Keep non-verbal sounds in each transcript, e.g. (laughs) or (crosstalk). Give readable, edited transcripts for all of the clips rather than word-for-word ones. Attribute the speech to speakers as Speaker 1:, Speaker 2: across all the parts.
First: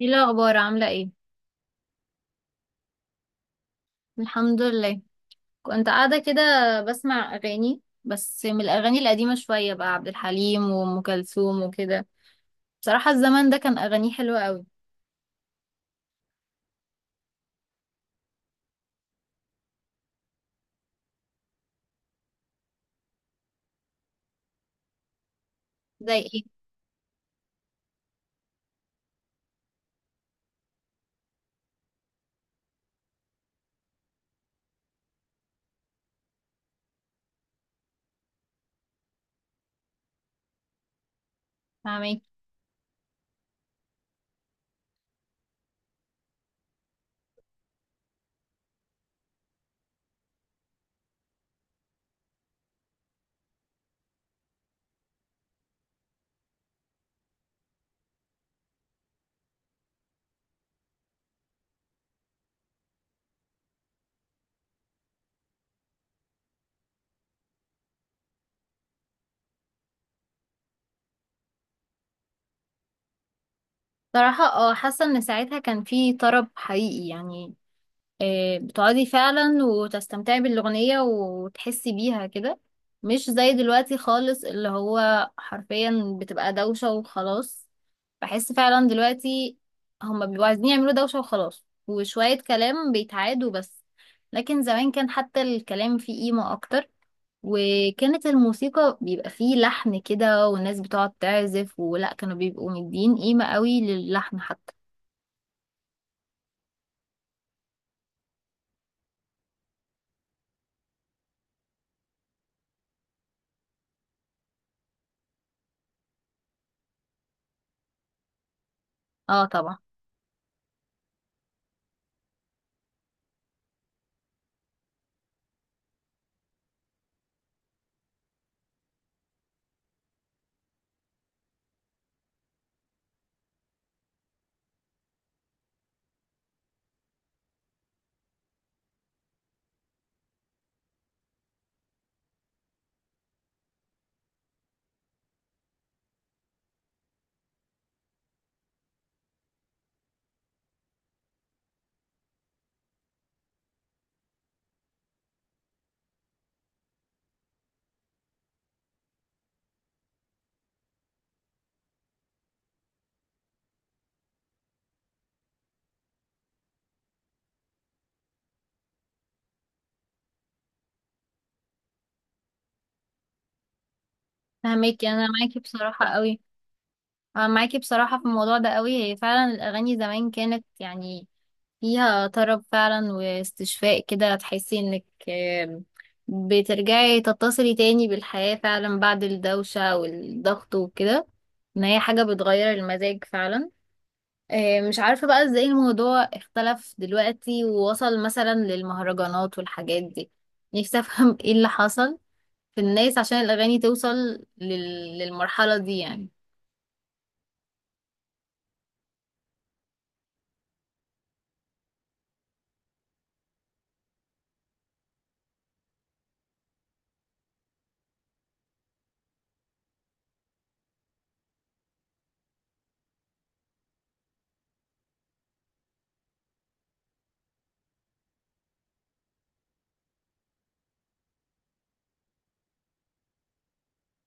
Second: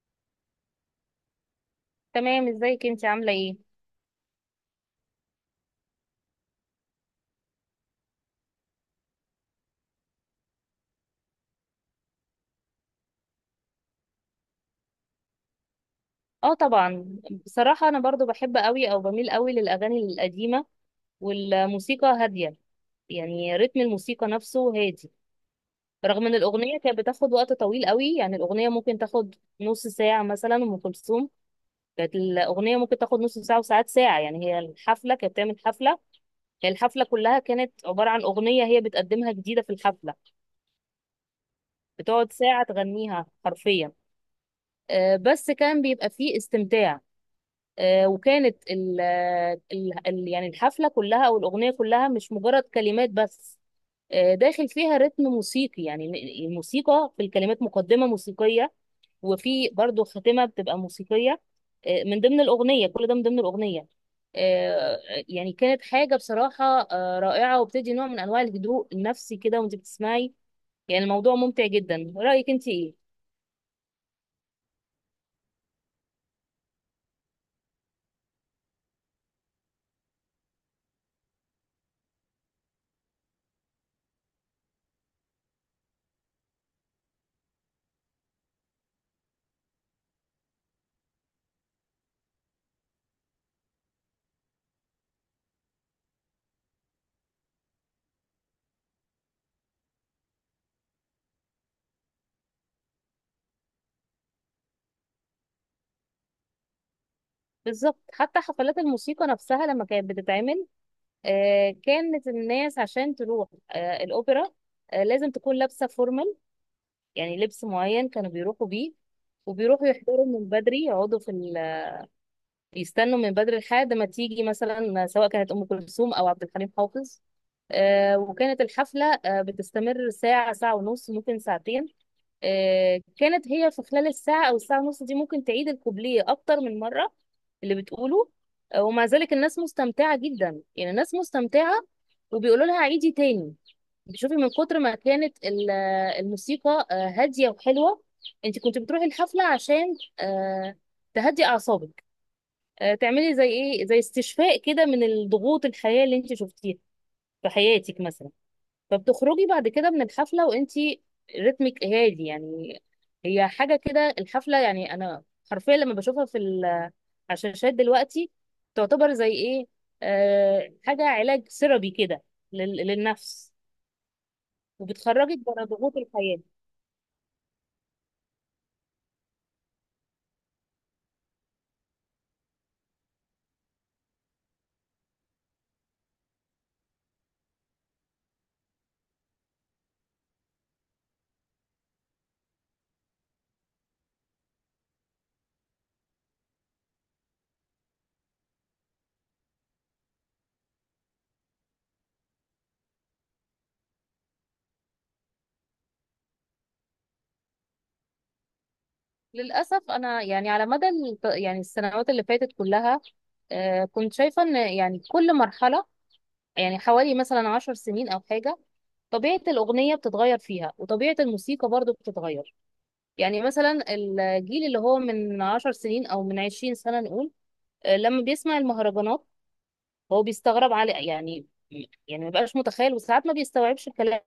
Speaker 1: ايه الاخبار عامله ايه؟
Speaker 2: تمام. ازيك انت؟ عامله ايه؟
Speaker 1: الحمد لله. كنت قاعده كده بسمع اغاني، بس من الاغاني القديمه شويه، بقى عبد الحليم وام كلثوم وكده. بصراحه الزمن ده كان اغانيه حلوه قوي.
Speaker 2: اه طبعا. بصراحه انا برضو بحب قوي او بميل قوي للاغاني القديمه، والموسيقى هاديه، يعني رتم الموسيقى نفسه هادي.
Speaker 1: زي
Speaker 2: رغم ان
Speaker 1: ايه؟
Speaker 2: الاغنيه كانت بتاخد وقت طويل قوي، يعني الاغنيه ممكن تاخد نص ساعه، مثلا ام كلثوم كانت الاغنيه ممكن تاخد نص ساعه وساعات ساعه. يعني هي الحفله كانت بتعمل حفله، هي الحفله كلها كانت عباره عن اغنيه هي بتقدمها جديده في الحفله،
Speaker 1: فاهمين.
Speaker 2: بتقعد ساعه تغنيها حرفيا. بس كان بيبقى فيه استمتاع. وكانت يعني الحفلة كلها أو الأغنية كلها مش مجرد كلمات بس. داخل فيها رتم موسيقي، يعني الموسيقى في الكلمات، مقدمة موسيقية وفي برضو خاتمة بتبقى موسيقية. من ضمن الأغنية، كل ده من ضمن الأغنية. آه، يعني كانت حاجة بصراحة رائعة، وبتدي نوع من أنواع الهدوء النفسي كده وأنت بتسمعي. يعني الموضوع ممتع جدا. رأيك أنت إيه؟
Speaker 1: بصراحه حاسه ان ساعتها كان في طرب حقيقي يعني. بتقعدي فعلا وتستمتعي بالأغنية وتحسي بيها كده. مش زي دلوقتي خالص، اللي هو حرفيا بتبقى دوشة وخلاص. بحس فعلا دلوقتي هما بيبقوا عايزين يعملوا دوشة وخلاص، وشوية كلام بيتعادوا بس. لكن زمان كان حتى الكلام فيه قيمة أكتر. وكانت الموسيقى بيبقى فيه لحن كده، والناس بتقعد تعزف، ولا كانوا بيبقوا مدين قيمة قوي للحن حتى.
Speaker 2: بالظبط. حتى حفلات الموسيقى نفسها لما كانت بتتعمل، كانت الناس عشان تروح الأوبرا، لازم تكون لابسة فورمال، يعني لبس معين كانوا بيروحوا بيه.
Speaker 1: اه طبعا.
Speaker 2: وبيروحوا يحضروا من بدري، يقعدوا في يستنوا من بدري لحد ما تيجي، مثلا سواء كانت أم كلثوم أو عبد الحليم حافظ. وكانت الحفلة بتستمر ساعة، ساعة ونص، ممكن ساعتين. كانت هي في خلال الساعة أو الساعة ونص دي ممكن تعيد الكوبليه أكتر من مرة اللي بتقوله. ومع ذلك الناس مستمتعة جدا، يعني الناس مستمتعة وبيقولوا لها عيدي تاني. بتشوفي من كتر ما كانت الموسيقى هادية وحلوة. انت كنت بتروحي الحفلة عشان تهدي أعصابك، تعملي زي ايه، زي استشفاء كده من الضغوط الحياة اللي انت شفتيها في حياتك مثلا. فبتخرجي بعد كده من الحفلة وانتي رتمك هادي يعني. هي حاجة كده الحفلة. يعني انا حرفيا لما بشوفها في على الشاشات دلوقتي، تعتبر زي ايه، آه، حاجة علاج سيرابي كده للنفس،
Speaker 1: فهماكي، انا
Speaker 2: وبتخرجك
Speaker 1: معاكي
Speaker 2: بره ضغوط
Speaker 1: بصراحة
Speaker 2: الحياة.
Speaker 1: قوي. أنا معاكي بصراحة في الموضوع ده قوي، هي فعلا الأغاني زمان كانت يعني فيها طرب فعلا واستشفاء كده، تحسي إنك بترجعي تتصلي تاني بالحياة فعلا بعد الدوشة والضغط وكده. إن هي حاجة بتغير المزاج فعلا. مش عارفة بقى إزاي الموضوع اختلف دلوقتي ووصل مثلا للمهرجانات والحاجات دي. نفسي أفهم (laughs) إيه اللي حصل في الناس عشان الأغاني توصل للمرحلة دي يعني.
Speaker 2: للأسف أنا يعني على مدى يعني السنوات اللي فاتت كلها، آه، كنت شايفة إن يعني كل مرحلة، يعني حوالي مثلا 10 سنين أو حاجة، طبيعة الأغنية بتتغير فيها، وطبيعة الموسيقى برضو بتتغير. يعني مثلا الجيل اللي هو من 10 سنين او من 20 سنة نقول، لما بيسمع المهرجانات هو بيستغرب على يعني، يعني ما بقاش متخيل، وساعات ما بيستوعبش الكلام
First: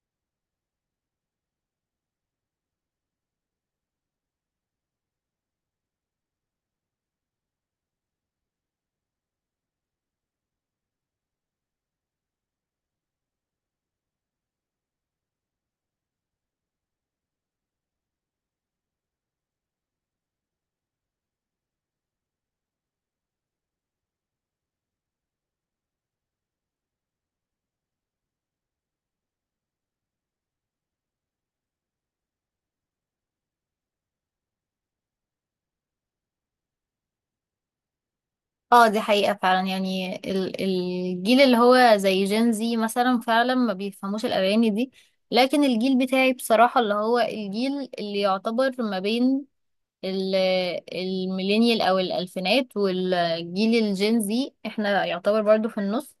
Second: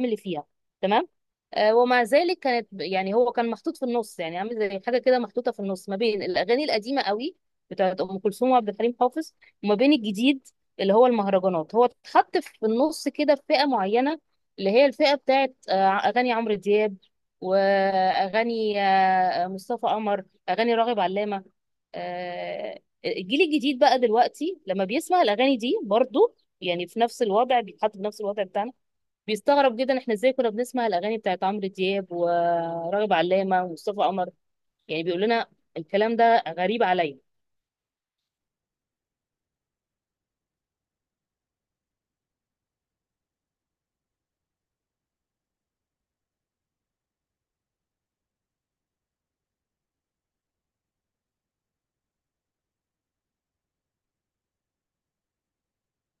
Speaker 2: اللي فيها. تمام. ومع ذلك كانت، يعني هو كان محطوط في النص، يعني عامل زي حاجه كده محطوطه في النص ما بين الاغاني القديمه قوي بتاعت ام كلثوم وعبد الحليم حافظ، وما بين الجديد اللي هو المهرجانات. هو اتحط في النص كده في فئه معينه، اللي هي الفئه بتاعت اغاني عمرو دياب، واغاني مصطفى قمر، اغاني راغب علامه. آه، الجيل الجديد بقى دلوقتي لما بيسمع الاغاني دي برضو، يعني في نفس الوضع، بيتحط في نفس الوضع بتاعنا. بيستغرب جدا احنا ازاي كنا بنسمع الاغاني بتاعت عمرو دياب وراغب علامه ومصطفى قمر. يعني بيقول لنا الكلام ده غريب عليا.
Speaker 1: اه دي حقيقة فعلا، يعني الجيل اللي هو زي جين، زي مثلا فعلا ما بيفهموش الأغاني دي. لكن الجيل بتاعي بصراحة، اللي هو الجيل اللي يعتبر ما بين ال- الميلينيال أو الألفينات، والجيل الجين زي احنا يعتبر برضو في النص.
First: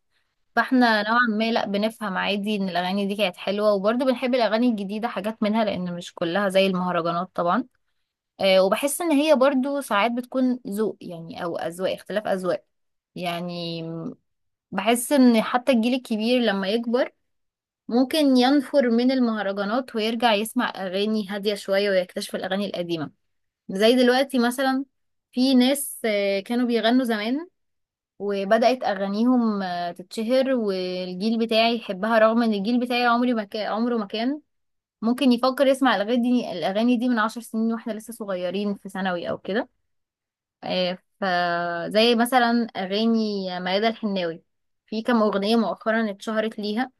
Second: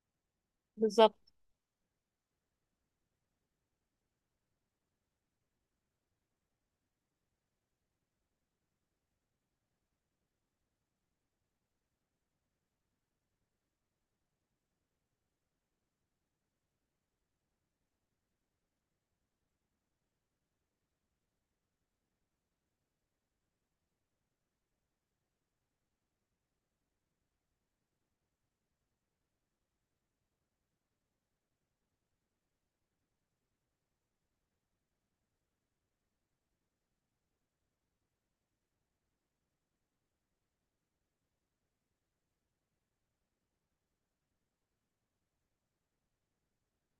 Speaker 1: فاحنا
Speaker 2: بالظبط.
Speaker 1: نوعا ما لا بنفهم عادي ان الأغاني دي كانت حلوة، وبرضو بنحب الأغاني الجديدة حاجات منها، لأن مش كلها زي المهرجانات طبعا. آه، وبحس ان هي برضو ساعات بتكون ذوق يعني، او اذواق، اختلاف اذواق. يعني بحس ان حتى الجيل الكبير لما يكبر، ممكن ينفر من المهرجانات ويرجع يسمع اغاني هادية شوية، ويكتشف الاغاني القديمة. زي دلوقتي مثلا في ناس كانوا بيغنوا زمان، وبدأت اغانيهم تتشهر والجيل بتاعي يحبها، رغم ان الجيل بتاعي عمري ما كان، عمره ما كان ممكن يفكر يسمع الاغاني دي من 10 سنين، واحنا لسه صغيرين في ثانوي او كده. فزي مثلا أغاني ميادة الحناوي، في كام أغنية مؤخرا اتشهرت ليها،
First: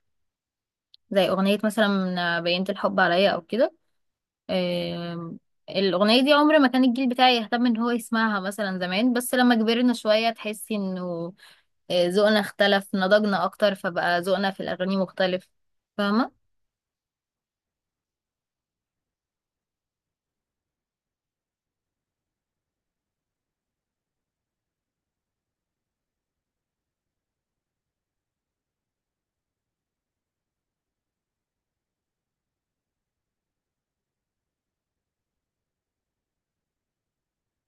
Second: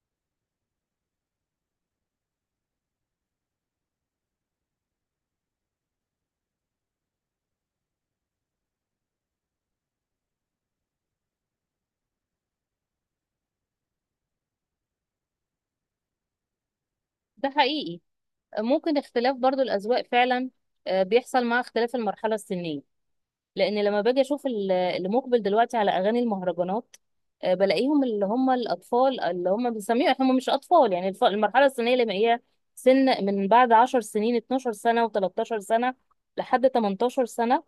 Speaker 1: زي أغنية مثلا بينت الحب عليا أو كده. آم، الأغنية دي عمر ما كان الجيل بتاعي يهتم إن هو يسمعها مثلا زمان، بس لما كبرنا شوية تحسي إنه ذوقنا اختلف، نضجنا أكتر، فبقى ذوقنا في الأغاني مختلف. فاهمة؟
Speaker 2: ده حقيقي. ممكن اختلاف برضو الاذواق فعلا، بيحصل مع اختلاف المرحله السنيه. لان لما باجي اشوف اللي مقبل دلوقتي على اغاني المهرجانات، بلاقيهم اللي هم الاطفال، اللي هم بنسميهم هم مش اطفال، يعني المرحله السنيه اللي هي سن من بعد 10 سنين، 12 سنه و13 سنه لحد 18 سنه،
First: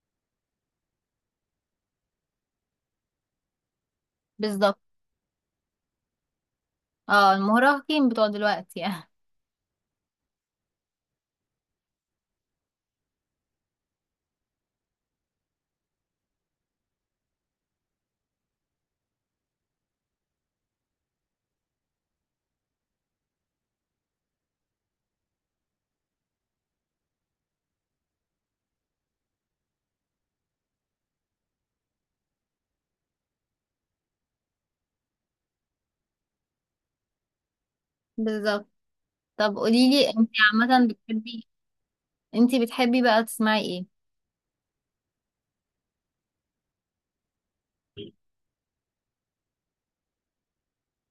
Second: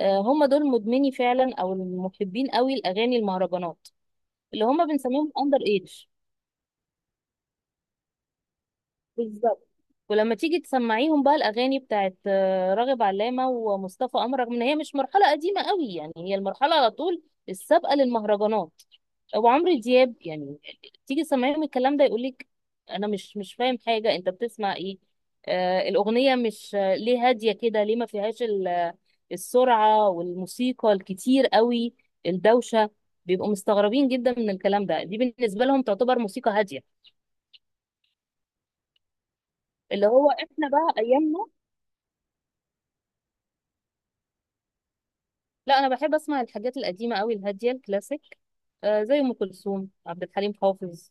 Speaker 2: هم دول مدمني فعلا او المحبين قوي لاغاني المهرجانات، اللي
Speaker 1: بالظبط.
Speaker 2: هم بنسميهم اندر ايدج.
Speaker 1: اه المراهقين بتوع دلوقتي يعني.
Speaker 2: ولما تيجي تسمعيهم بقى الاغاني بتاعت راغب علامه ومصطفى قمر، رغم ان هي مش مرحله قديمه قوي، يعني هي المرحله على طول السابقه للمهرجانات، وعمرو دياب يعني، تيجي تسمعيهم الكلام ده يقولك انا مش فاهم حاجه، انت بتسمع ايه؟ آه الاغنيه مش آه، ليه هاديه كده؟ ليه ما فيهاش السرعه والموسيقى الكتير قوي، الدوشه. بيبقوا مستغربين جدا من الكلام ده. دي بالنسبه لهم تعتبر موسيقى هاديه،
Speaker 1: (laughs) بالظبط. طب
Speaker 2: اللي
Speaker 1: قوليلي،
Speaker 2: هو احنا بقى ايامنا.
Speaker 1: انتي بتحبي بقى تسمعي ايه؟
Speaker 2: لا، انا بحب اسمع الحاجات القديمه قوي، الهاديه، الكلاسيك، آه زي ام كلثوم، عبد الحليم حافظ،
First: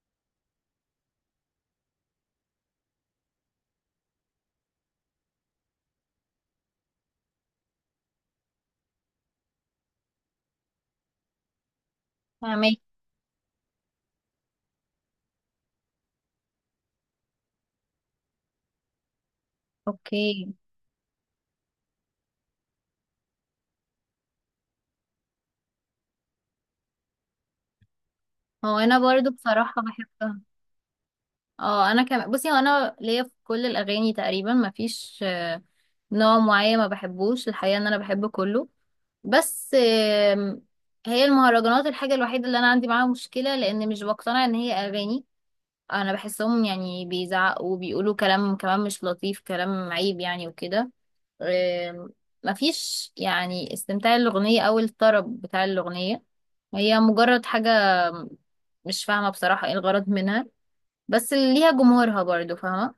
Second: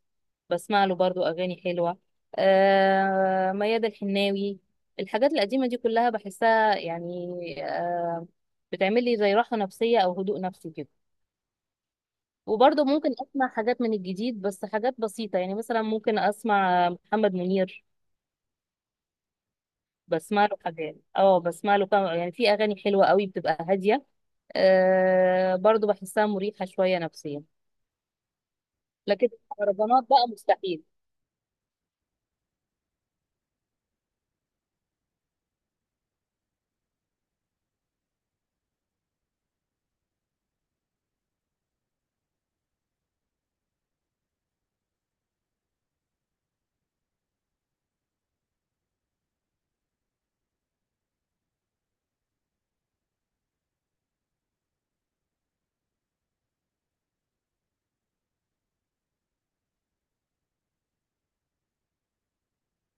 Speaker 2: بسمع له برضو اغاني حلوه، آه ميادة الحناوي. الحاجات القديمه دي كلها بحسها يعني، آه، بتعمل لي زي راحه نفسيه او هدوء نفسي كده.
Speaker 1: فاهمك.
Speaker 2: وبرضو ممكن اسمع حاجات من الجديد، بس حاجات بسيطه، يعني مثلا ممكن اسمع محمد منير، بسمع
Speaker 1: اوكي.
Speaker 2: له حاجات، اه بسمع له كم، يعني في اغاني حلوه قوي بتبقى هاديه، آه برضو بحسها مريحه شويه نفسيا.
Speaker 1: هو انا
Speaker 2: لكن
Speaker 1: برضو بصراحة
Speaker 2: المهرجانات بقى
Speaker 1: بحبها.
Speaker 2: مستحيل.
Speaker 1: اه انا كمان، بصي هو انا ليا في كل الاغاني تقريبا مفيش نوع معين ما بحبوش، الحقيقة ان انا بحب كله. بس آم، هي المهرجانات الحاجة الوحيدة اللي انا عندي معاها مشكلة، لان مش بقتنع ان هي اغاني. انا بحسهم يعني بيزعقوا وبيقولوا كلام كمان مش لطيف، كلام عيب يعني وكده. آم، مفيش يعني استمتاع الأغنية أو الطرب بتاع الأغنية، هي مجرد حاجة، مش فاهمة بصراحة ايه الغرض منها. بس ليها جمهورها برضو، فاهمة؟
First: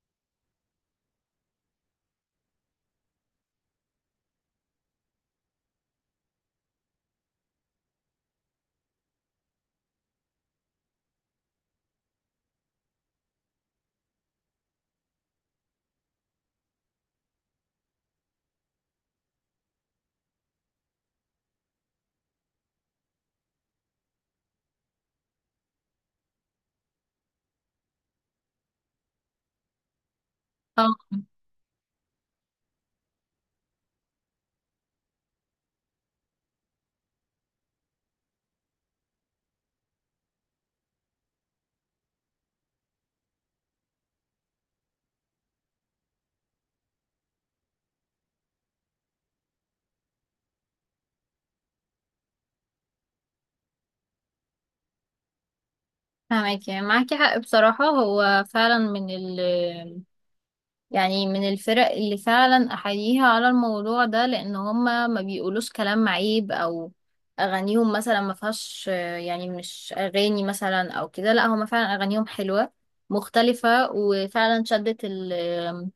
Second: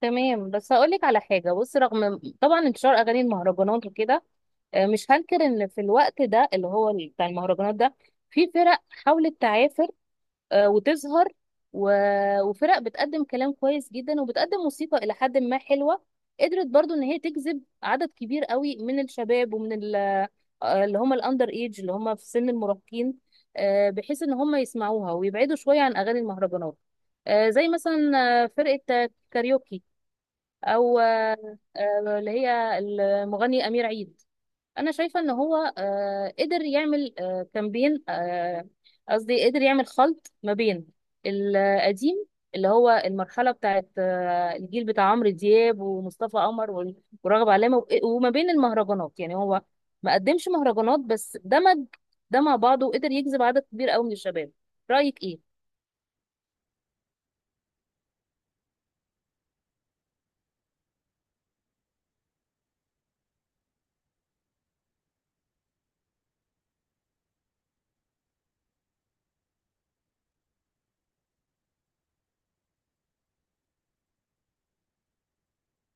Speaker 2: تمام. بس هقول لك على حاجه. بص، رغم طبعا انتشار اغاني المهرجانات وكده، مش هنكر ان في الوقت ده اللي هو بتاع المهرجانات ده، في فرق حاولت تعافر وتظهر، وفرق بتقدم كلام كويس جدا، وبتقدم موسيقى إلى حد ما حلوة. قدرت برضو إن هي تجذب عدد كبير قوي من الشباب، ومن اللي هم الأندر إيج، اللي هم في سن المراهقين، بحيث إن هم يسمعوها ويبعدوا شوية عن أغاني المهرجانات. زي مثلا فرقة كاريوكي،
Speaker 1: اه
Speaker 2: أو اللي هي المغني أمير عيد. انا شايفه ان هو قدر يعمل آه، كامبين آه، قصدي قدر يعمل خلط ما بين القديم، اللي هو المرحله بتاعت الجيل بتاع عمرو دياب ومصطفى قمر ورغب علامه، وما بين المهرجانات، يعني هو ما قدمش مهرجانات بس دمج ده مع بعضه، وقدر يجذب عدد كبير قوي من الشباب. رايك ايه؟
Speaker 1: فاهمك، يعني معاكي حق بصراحة، هو فعلا من ال يعني من الفرق اللي فعلا احييها على الموضوع ده، لان هما ما بيقولوش كلام عيب، او اغانيهم مثلا ما فيهاش يعني مش اغاني مثلا او كده، لا هما فعلا اغانيهم حلوة مختلفة، وفعلا شدت ال- آم،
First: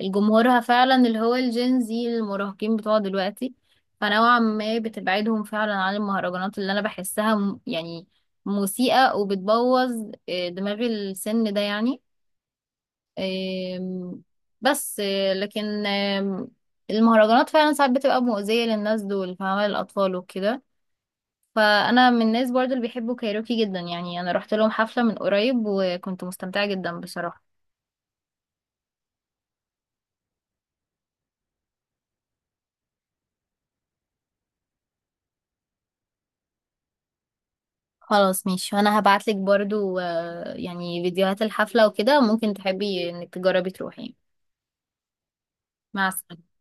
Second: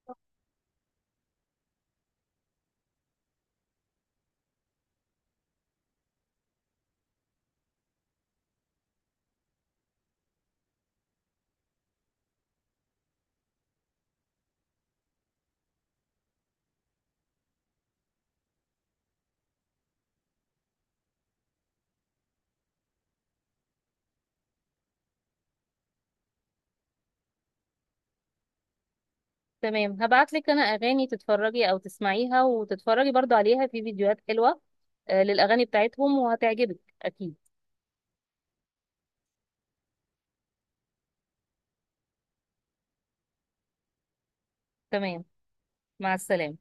Speaker 1: الجمهورها فعلا، اللي هو الجينزي المراهقين بتوع دلوقتي. فنوعا ما بتبعدهم فعلا عن المهرجانات، اللي انا بحسها يعني مسيئة، وبتبوظ دماغ السن ده يعني. آم، بس لكن المهرجانات فعلا ساعات بتبقى مؤذية للناس دول، فاهمة؟ للأطفال وكده. فأنا من الناس برضو اللي بيحبوا كايروكي جدا، يعني أنا رحت لهم حفلة من قريب، وكنت مستمتعة جدا بصراحة.
Speaker 2: تمام. هبعت لك انا اغاني تتفرجي او تسمعيها وتتفرجي برضو عليها في فيديوهات حلوه للاغاني بتاعتهم وهتعجبك اكيد.
Speaker 1: خلاص ماشي، وأنا هبعتلك برضو يعني فيديوهات الحفلة وكده، ممكن تحبي إنك تجربي تروحي.
Speaker 2: تمام.
Speaker 1: مع
Speaker 2: مع
Speaker 1: السلامة.
Speaker 2: السلامه.